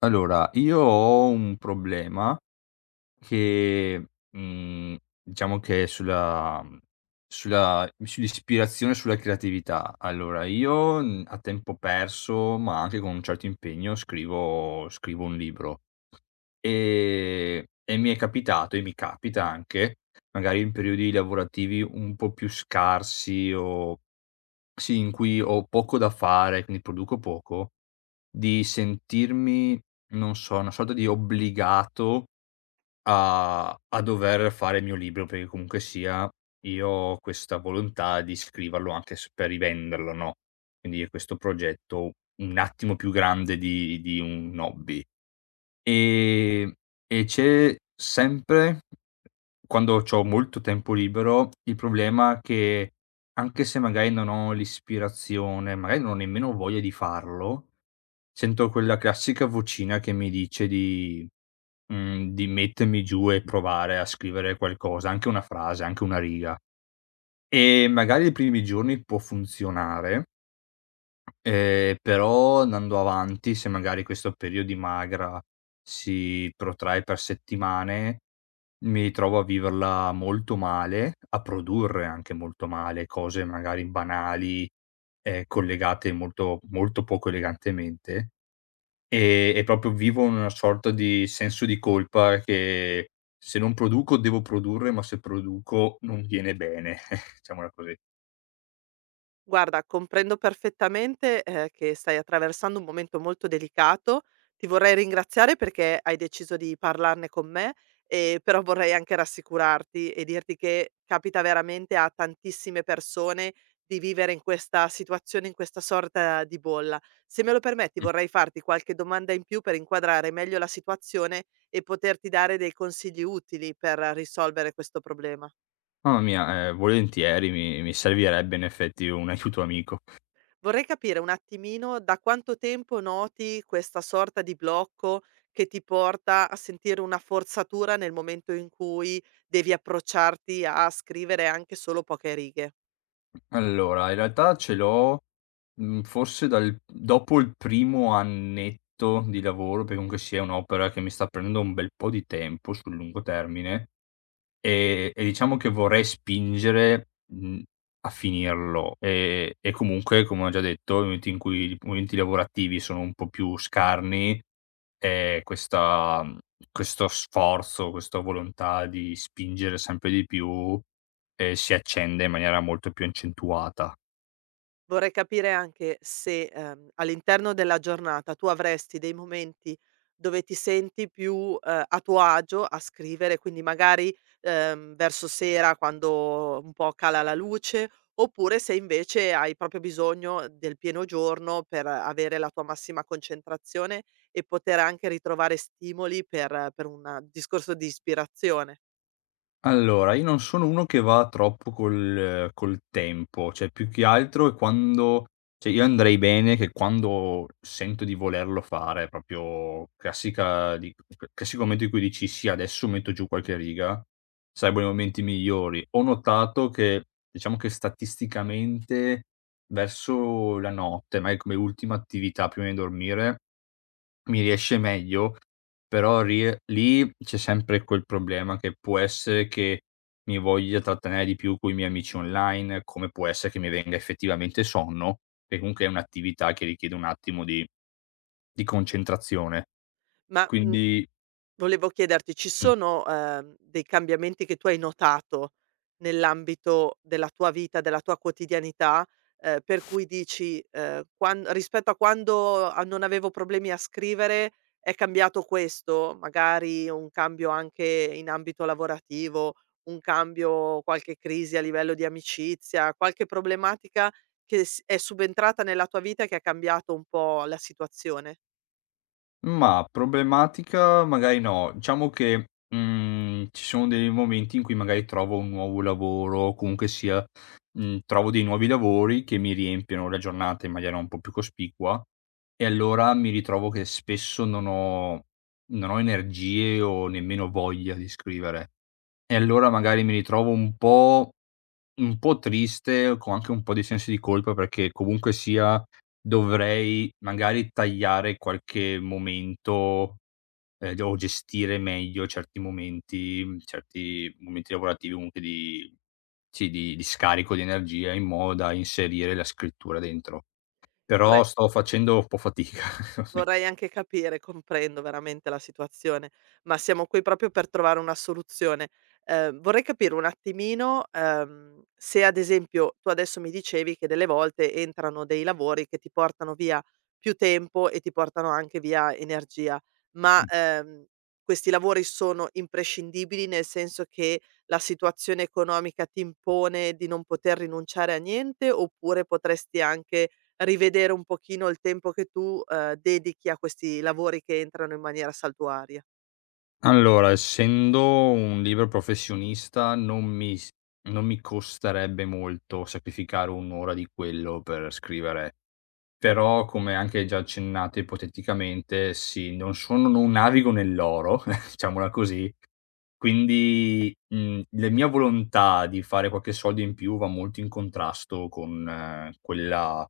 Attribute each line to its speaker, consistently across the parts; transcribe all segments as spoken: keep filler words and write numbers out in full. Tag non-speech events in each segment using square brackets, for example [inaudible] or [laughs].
Speaker 1: Allora, io ho un problema che, mhmm, diciamo che è sulla mhmm, sulla sull'ispirazione, sulla creatività. Allora, io, mhmm, a tempo perso, ma anche con un certo impegno, scrivo scrivo un libro, ehm, e mi è capitato e mi capita anche, magari in periodi lavorativi un po' più scarsi o sì, in cui ho poco da fare, quindi produco poco, di sentirmi, non so, una sorta di obbligato a a dover fare il mio libro, perché comunque sia io ho questa volontà di scriverlo anche s per rivenderlo, no, quindi è questo progetto un attimo più grande di di un hobby. Ehm, e c'è sempre, quando c'ho molto tempo libero, il problema che, anche se magari non ho l'ispirazione, magari non ho nemmeno voglia di farlo. Sento quella classica vocina che mi dice di mhmm, di mettermi giù e provare a scrivere qualcosa, anche una frase, anche una riga. E magari i primi giorni può funzionare, ehm, però andando avanti, se magari questo periodo di magra si protrae per settimane, mi ritrovo a viverla molto male, a produrre anche molto male cose magari banali, ehm, collegate molto molto poco elegantemente. Ehm, e proprio vivo una sorta di senso di colpa che se non produco devo produrre, ma se produco non viene bene, [laughs] diciamola così.
Speaker 2: Guarda, comprendo perfettamente, ehm, che stai attraversando un momento molto delicato. Ti vorrei ringraziare perché hai deciso di parlarne con me, ehm, però vorrei anche rassicurarti e dirti che capita veramente a tantissime persone di vivere in questa situazione, in questa sorta di bolla. Se me lo permetti
Speaker 1: Mh.
Speaker 2: vorrei farti qualche domanda in più per inquadrare meglio la situazione e poterti dare dei consigli utili per risolvere questo problema.
Speaker 1: Mamma mia, ehm, volentieri mi mi servirebbe in effetti un aiuto amico.
Speaker 2: Vorrei capire un attimino da quanto tempo noti questa sorta di blocco che ti porta a sentire una forzatura nel momento in cui devi approcciarti a scrivere anche solo poche righe.
Speaker 1: Allora, in realtà ce l'ho, mhmm, forse dal dopo il primo annetto di lavoro, perché comunque sia è un'opera che mi sta prendendo un bel po' di tempo sul lungo termine. E e diciamo che vorrei spingere, mhmm, a finirlo. Ehm, e comunque, come ho già detto, nel momento in cui i momenti lavorativi sono un po' più scarni, ehm, questa mhmm, questo sforzo, questa volontà di spingere sempre di più, ehm, si accende in maniera molto più accentuata.
Speaker 2: Vorrei capire anche se, ehm, all'interno della giornata tu avresti dei momenti dove ti senti più, ehm, a tuo agio a scrivere, quindi magari, ehm, verso sera quando un po' cala la luce, oppure se invece hai proprio bisogno del pieno giorno per avere la tua massima concentrazione e poter anche ritrovare stimoli per per un discorso di ispirazione.
Speaker 1: Allora, io non sono uno che va troppo col col tempo, cioè più che altro è quando cioè io andrei bene che quando sento di volerlo fare, proprio classica di classico momento in cui dici: "Sì, adesso metto giù qualche riga", sarebbero i momenti migliori. Ho notato che, diciamo che statisticamente verso la notte, magari come ultima attività prima di dormire mi riesce meglio, però rie lì c'è sempre quel problema che può essere che mi voglia trattenere di più coi miei amici online, come può essere che mi venga effettivamente sonno, che comunque è un'attività che richiede un attimo di di concentrazione.
Speaker 2: Ma, mhmm
Speaker 1: Quindi.
Speaker 2: Volevo chiederti, ci
Speaker 1: Mh.
Speaker 2: sono, ehm, dei cambiamenti che tu hai notato nell'ambito della tua vita, della tua quotidianità, ehm, per cui dici, ehm, quan rispetto a quando a non avevo problemi a scrivere è cambiato questo? Magari un cambio anche in ambito lavorativo, un cambio qualche crisi a livello di amicizia, qualche problematica che s è subentrata nella tua vita e che ha cambiato un po' la situazione?
Speaker 1: Mah, problematica magari no. Diciamo che, mhmm, ci sono dei momenti in cui magari trovo un nuovo lavoro o comunque sia, mhmm, trovo dei nuovi lavori che mi riempiono la giornata in maniera un po' più cospicua e allora mi ritrovo che spesso non ho non ho energie o nemmeno voglia di scrivere. E allora magari mi ritrovo un po' Un po' triste, con anche un po' di sensi di colpa, perché comunque sia dovrei magari tagliare qualche momento, ehm, d o gestire meglio certi momenti certi momenti lavorativi, comunque di sì, di di scarico di energia, in modo da inserire la scrittura dentro.
Speaker 2: Vorre
Speaker 1: Però sto facendo un po' fatica.
Speaker 2: Vorrei anche capire, comprendo veramente la situazione, ma siamo qui proprio per trovare una soluzione. Ehm, vorrei capire un attimino, ehm, se ad esempio tu adesso mi dicevi che delle volte entrano dei lavori che ti portano via più tempo e ti portano anche via energia, ma,
Speaker 1: [laughs]
Speaker 2: ehm, questi lavori sono imprescindibili, nel senso che la situazione economica ti impone di non poter rinunciare a niente, oppure potresti anche rivedere un pochino il tempo che tu, ehm, dedichi a questi lavori che entrano in maniera saltuaria.
Speaker 1: Allora, essendo un libero professionista non mi s non mi costerebbe molto sacrificare un' ora di quello per scrivere. Però, come anche già accennato ipoteticamente, sì, non sono non navigo nell'oro, [laughs] diciamola così, quindi, mhmm, la mia volontà di fare qualche soldo in più va molto in contrasto con eh, quella,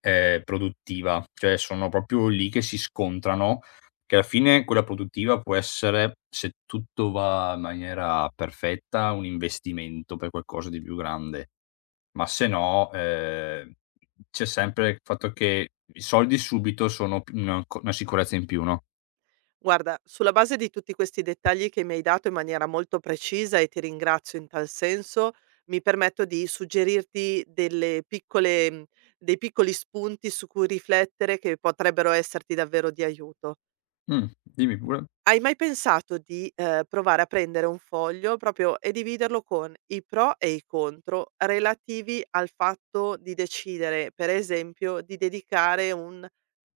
Speaker 1: ehm, produttiva. Cioè, sono proprio lì che si scontrano, che alla fine quella produttiva può essere, se tutto va in maniera perfetta, un investimento per qualcosa di più grande. Ma se no, ehm, c'è sempre il fatto che i soldi subito sono p una co una sicurezza in più, no?
Speaker 2: Guarda, sulla base di tutti questi dettagli che mi hai dato in maniera molto precisa, e ti ringrazio in tal senso, mi permetto di suggerirti delle piccole mhmm, dei piccoli spunti su cui riflettere che potrebbero esserti davvero di aiuto.
Speaker 1: Mh, dimmi pure.
Speaker 2: Hai mai pensato di, ehm, provare a prendere un foglio proprio e dividerlo con i pro e i contro relativi al fatto di decidere, per esempio, di dedicare un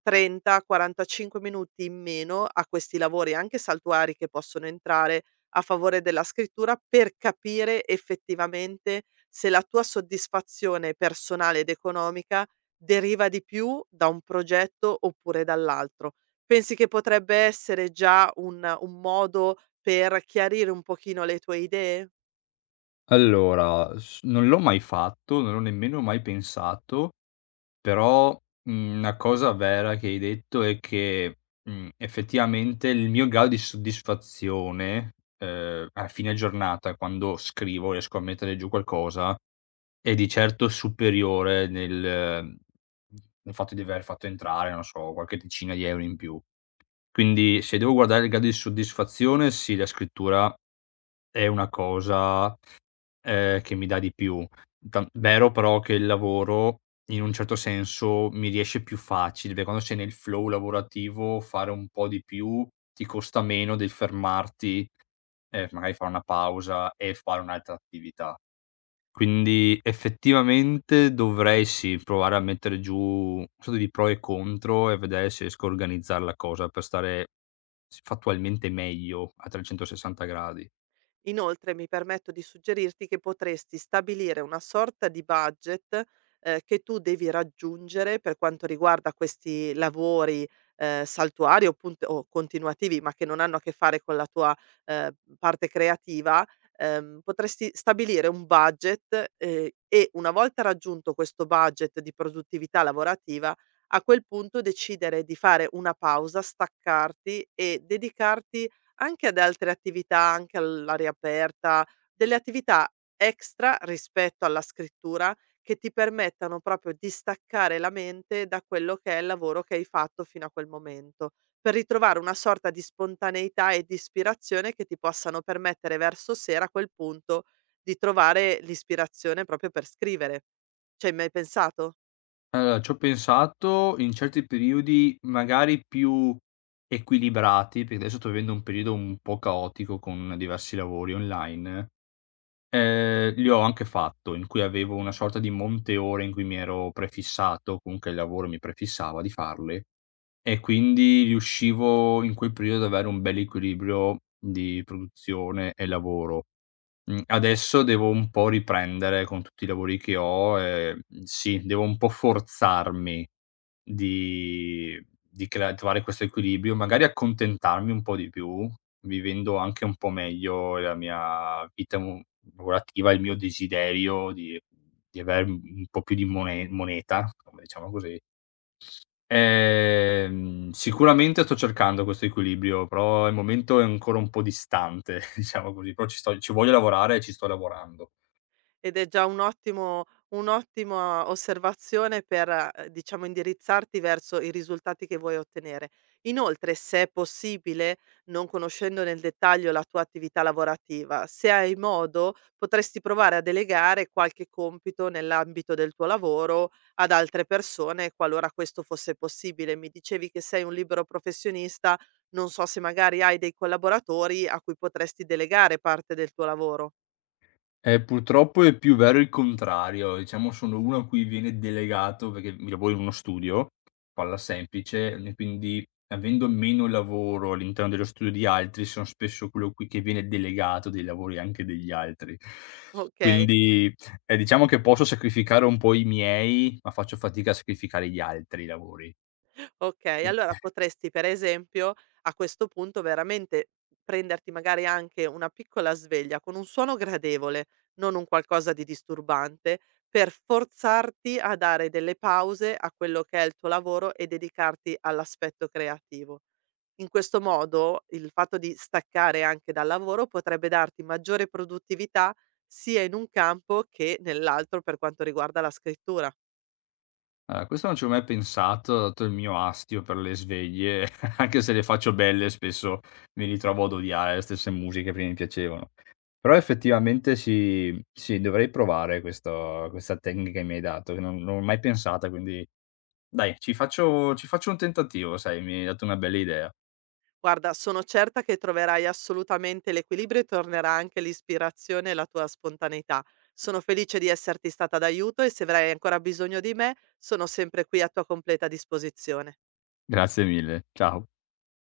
Speaker 2: trenta, quarantacinque minuti in meno a questi lavori, anche saltuari, che possono entrare a favore della scrittura, per capire effettivamente se la tua soddisfazione personale ed economica deriva di più da un progetto oppure dall'altro? Pensi che potrebbe essere già un un modo per chiarire un pochino le tue idee?
Speaker 1: Allora, s non l'ho mai fatto, non l'ho nemmeno mai pensato. Però, mhmm, una cosa vera che hai detto è che, mhmm, effettivamente il mio grado di soddisfazione, ehm, a fine giornata quando scrivo, riesco a mettere giù qualcosa. È di certo superiore nel mhmm, nel fatto di aver fatto entrare, non so, qualche decina di euro in più. Quindi se devo guardare il grado di soddisfazione, sì, la scrittura è una cosa, ehm, che mi dà di più. Tan Vero però che il lavoro, in un certo senso, mi riesce più facile, perché quando sei nel flow lavorativo fare un po' di più ti costa meno del fermarti, ehm, magari fare una pausa e fare un'altra attività. Quindi effettivamente dovrei sì, provare a mettere giù una sorta di pro e contro e vedere se riesco a organizzare la cosa per stare s fattualmente meglio a trecentosessanta gradi.
Speaker 2: Inoltre mi permetto di suggerirti che potresti stabilire una sorta di budget, ehm, che tu devi raggiungere per quanto riguarda questi lavori, ehm, saltuari o punt o continuativi, ma che non hanno a che fare con la tua, ehm, parte creativa, ehm, potresti stabilire un budget, ehm, e una volta raggiunto questo budget di produttività lavorativa, a quel punto decidere di fare una pausa, staccarti e dedicarti anche ad altre attività, anche all'aria aperta, delle attività extra rispetto alla scrittura che ti permettano proprio di staccare la mente da quello che è il lavoro che hai fatto fino a quel momento, per ritrovare una sorta di spontaneità e di ispirazione che ti possano permettere verso sera a quel punto di trovare l'ispirazione proprio per scrivere. Ci hai mai pensato?
Speaker 1: Allora ci ho pensato in certi periodi magari più equilibrati, perché adesso sto vivendo un periodo un po' caotico con diversi lavori online, ehm, li ho anche fatto, in cui avevo una sorta di monte ore in cui mi ero prefissato, comunque il lavoro mi prefissava di farle. E quindi riuscivo in quel periodo ad avere un bell'equilibrio di produzione e lavoro. Mhmm, adesso devo un po' riprendere con tutti i lavori che ho, ehm, sì, devo un po' forzarmi di di crea trovare questo equilibrio, magari accontentarmi un po' di più, vivendo anche un po' meglio la mia vita mo lavorativa, il mio desiderio di di aver un po' più di mone moneta, come diciamo così. Ehm, sicuramente sto cercando questo equilibrio, però al momento è ancora un po' distante, [laughs] diciamo così, però ci sto ci voglio lavorare e ci sto lavorando.
Speaker 2: Ed è già un ottimo un'ottima osservazione per, ehm, diciamo indirizzarti verso i risultati che vuoi ottenere. Inoltre, se è possibile, non conoscendo nel dettaglio la tua attività lavorativa, se hai modo potresti provare a delegare qualche compito nell'ambito del tuo lavoro ad altre persone, qualora questo fosse possibile. Mi dicevi che sei un libero professionista, non so se magari hai dei collaboratori a cui potresti delegare parte del tuo lavoro.
Speaker 1: Eh, purtroppo è più vero il contrario. Diciamo sono uno a cui viene delegato perché mi lavoro in uno studio, palla semplice, e quindi avendo meno lavoro all'interno dello studio di altri, sono spesso quello qui che viene delegato dei lavori anche degli altri.
Speaker 2: Okay.
Speaker 1: Quindi, ehm, diciamo che posso sacrificare un po' i miei, ma faccio fatica a sacrificare gli altri lavori.
Speaker 2: Okay,
Speaker 1: Qui
Speaker 2: allora potresti per esempio a questo punto veramente prenderti magari anche una piccola sveglia con un suono gradevole, non un qualcosa di disturbante, per forzarti a dare delle pause a quello che è il tuo lavoro e dedicarti all'aspetto creativo. In questo modo il fatto di staccare anche dal lavoro potrebbe darti maggiore produttività sia in un campo che nell'altro per quanto riguarda la scrittura.
Speaker 1: Allora, questo non ci ho mai pensato, dato il mio astio per le sveglie, [laughs] anche se le faccio belle, spesso mi ritrovo ad odiare le stesse musiche che prima mi piacevano. Però effettivamente sì, sì, dovrei provare questo questa tecnica che mi hai dato, che non non l'ho mai pensata, quindi dai, ci faccio ci faccio un tentativo, sai, mi hai dato una bella idea.
Speaker 2: Guarda, sono certa che troverai assolutamente l'equilibrio e tornerà anche l'ispirazione e la tua spontaneità. Sono felice di esserti stata d'aiuto e se avrai ancora bisogno di me, sono sempre qui a tua completa disposizione.
Speaker 1: Grazie mille, ciao.